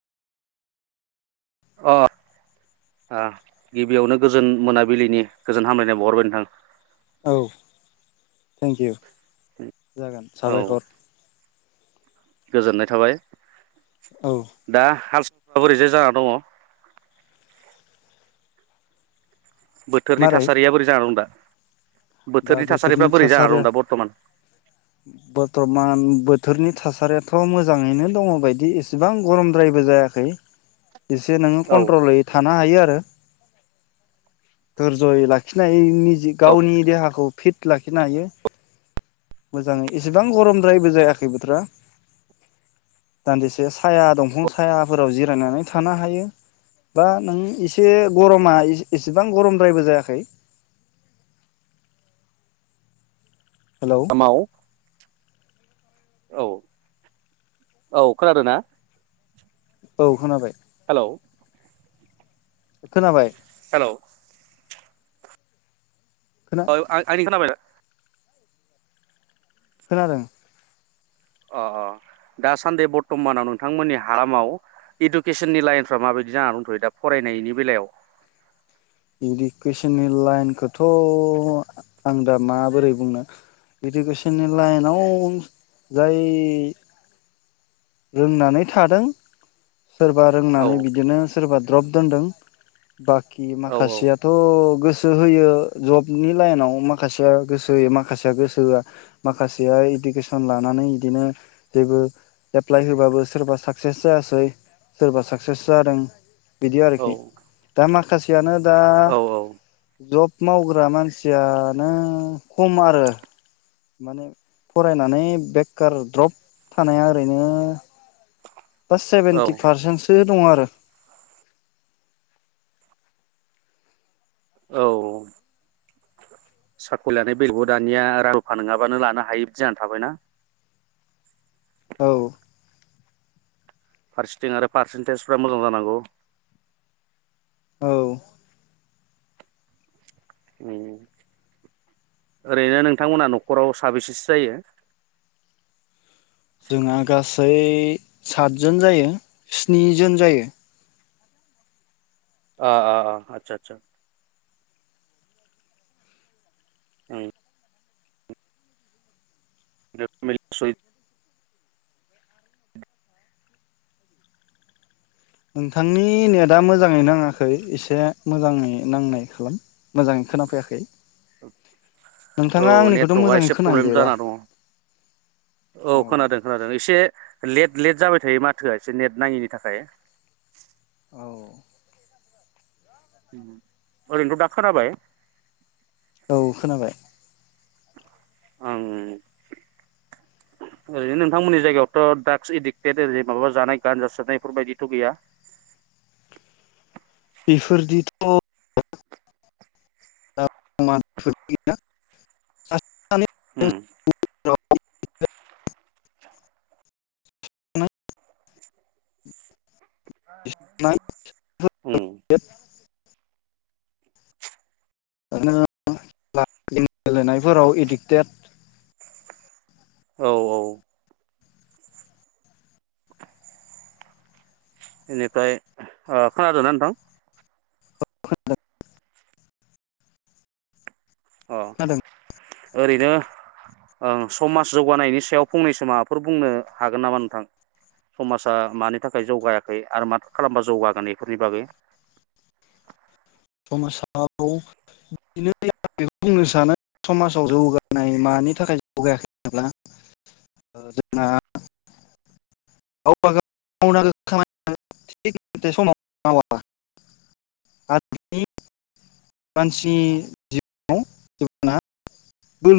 अ ओ गिबियावनो गोजोन मोनाबिलिनि गोजोन हामलायनाय बावहरबाय नोंथां। औ थेंकिउ। जागोन औ साबायखर। गोजोननाय थाबाय। औ दा हास माबोरैजाय जाना दङ। बोथोरनि मारै थासारिया बोरै जानानै दं दा? दा थासारिफ्रा बोथोरनि बोरै जाना दं थासारिया दा बर्थमान बर्थमान बो थोरनि थासारियाथ' मोजाङैनो दङ' बायदि इसेबां गरमद्रायबो जायाखै। इसे नोङो औ कन्ट्रलै थानो हायो आरो। दर्ज'यै लाखिनो हायो निजि औ गावनि देहा खौ फिट लाखिनो हायो मोजाङै एसेबां गरमद्रायबो जायाखै बोथोरा दान्दिसे साया दंफां सायाफोराव जिरायनानै थानो हायो बा नों एसे गरमा ए एसेबां गरमद्रायबो जायाखै। हेलौ आमाव औ औ खोनादों ना? औ खोनाबाय। औ। खोनाबाय? हेलौ। खोना औ आं आंनि खोनाबायदा? खोनादों। अ अ दासान्दि बरथ'मानाव नोंथांमोननि हामाव इडुकेसननि लाइनफ्रा माबायदि जानानै दंथ'यो दा फरायनायनि बेलायाव? इडुकेसननि लाइनखौथ' आं दा माबोरै बुंनो इडुकेसननि लाइनाव जाय रोंनानै थादों सोरबा औ रोंनानै बिदिनो सोरबा द्रब दोनदों बाखि औ माखासेयाथ' गोसो होयो जबनि लाइनाव माखासेया गोसो होयो माखासेया गोसो होआ माखासेया इडुकेसन लानानै इदिनो जेबो एप्लाइ होबाबो सोरबा साक्सेस जायासै सोरबा साक्सेस जादों। बिदि औ आरोखि दा माख माखासेयानो दा औ जब मावग्रा मानसिया नो खम आरो माने फरायनानै बेखार द्रप थानाया ओरैनो बा औ सेबेन्ति फारसेन सो दंङ' आरो। औ। साखरि लानाय बेलायावबो दानिया रां रूफा नंङाबानो लानो हायै बादि जानानै थाबायना औ। फारसेथिं आरो पारसेनटेजफ्रा मोजां जानांगौ। औ। उम ओरैनो नोंथांमोना न'खराव साबेसेसो जायो? जोंहा गासै सातजोन जायो स्निजोन जायो। अ अ आतसा आतसा। उम। [unintelligible] नोंथांनि नेटआ मोजांङै नांङाखै एसे मोजांङै नांनाय खालाम मोजांङै खोनाफैयाखै। औ नोंथाङा आंनिखौथ' नेटवर्कआ मोजाङै एसे प्रब्लेम खोनाहैदो दा जाना दंङ औ खोनादों खोनादों एसे लेट लेट जाबाय थायो माथोआ एसे नेट नांङैनि थाखाय औ उम ओरैनोथ' दा खोनाबाय औ खोनाबाय आं ओरैनो नोंथांमोननि जायगायावथ' ड्राग्स एडिक्टेड ओरै माबा जानाय गानजा सोबनाय बेफोरबायदिथ' गैया बेफोरदिथ' [unintelligible] उम [unintelligible] उम [unintelligible] [unintelligible] खेला गेलेनायफोराव एडिक्टेड औ औ बेनिफ्राय ओ खोनादोंना नोंथां [unintelligible] अ ओरैनो ओ समाज जौगानायनि सायाव फंनैसो माबाफोर बुंनो हागोन नामा नोंथां समाजा मानि थाखाय जौगायाखै आपो मा खालामबा जौगागोन बेफोरनि बागै। समाजाव बिदिनो आं बेखौ बुंनो सानो समाजाव जौगानाय मानि थाखाय जौगायाखै होनोब्ला जोंना गावबा गाव मावनांगो खामानि [unintelligible] [unintelligible] बोलो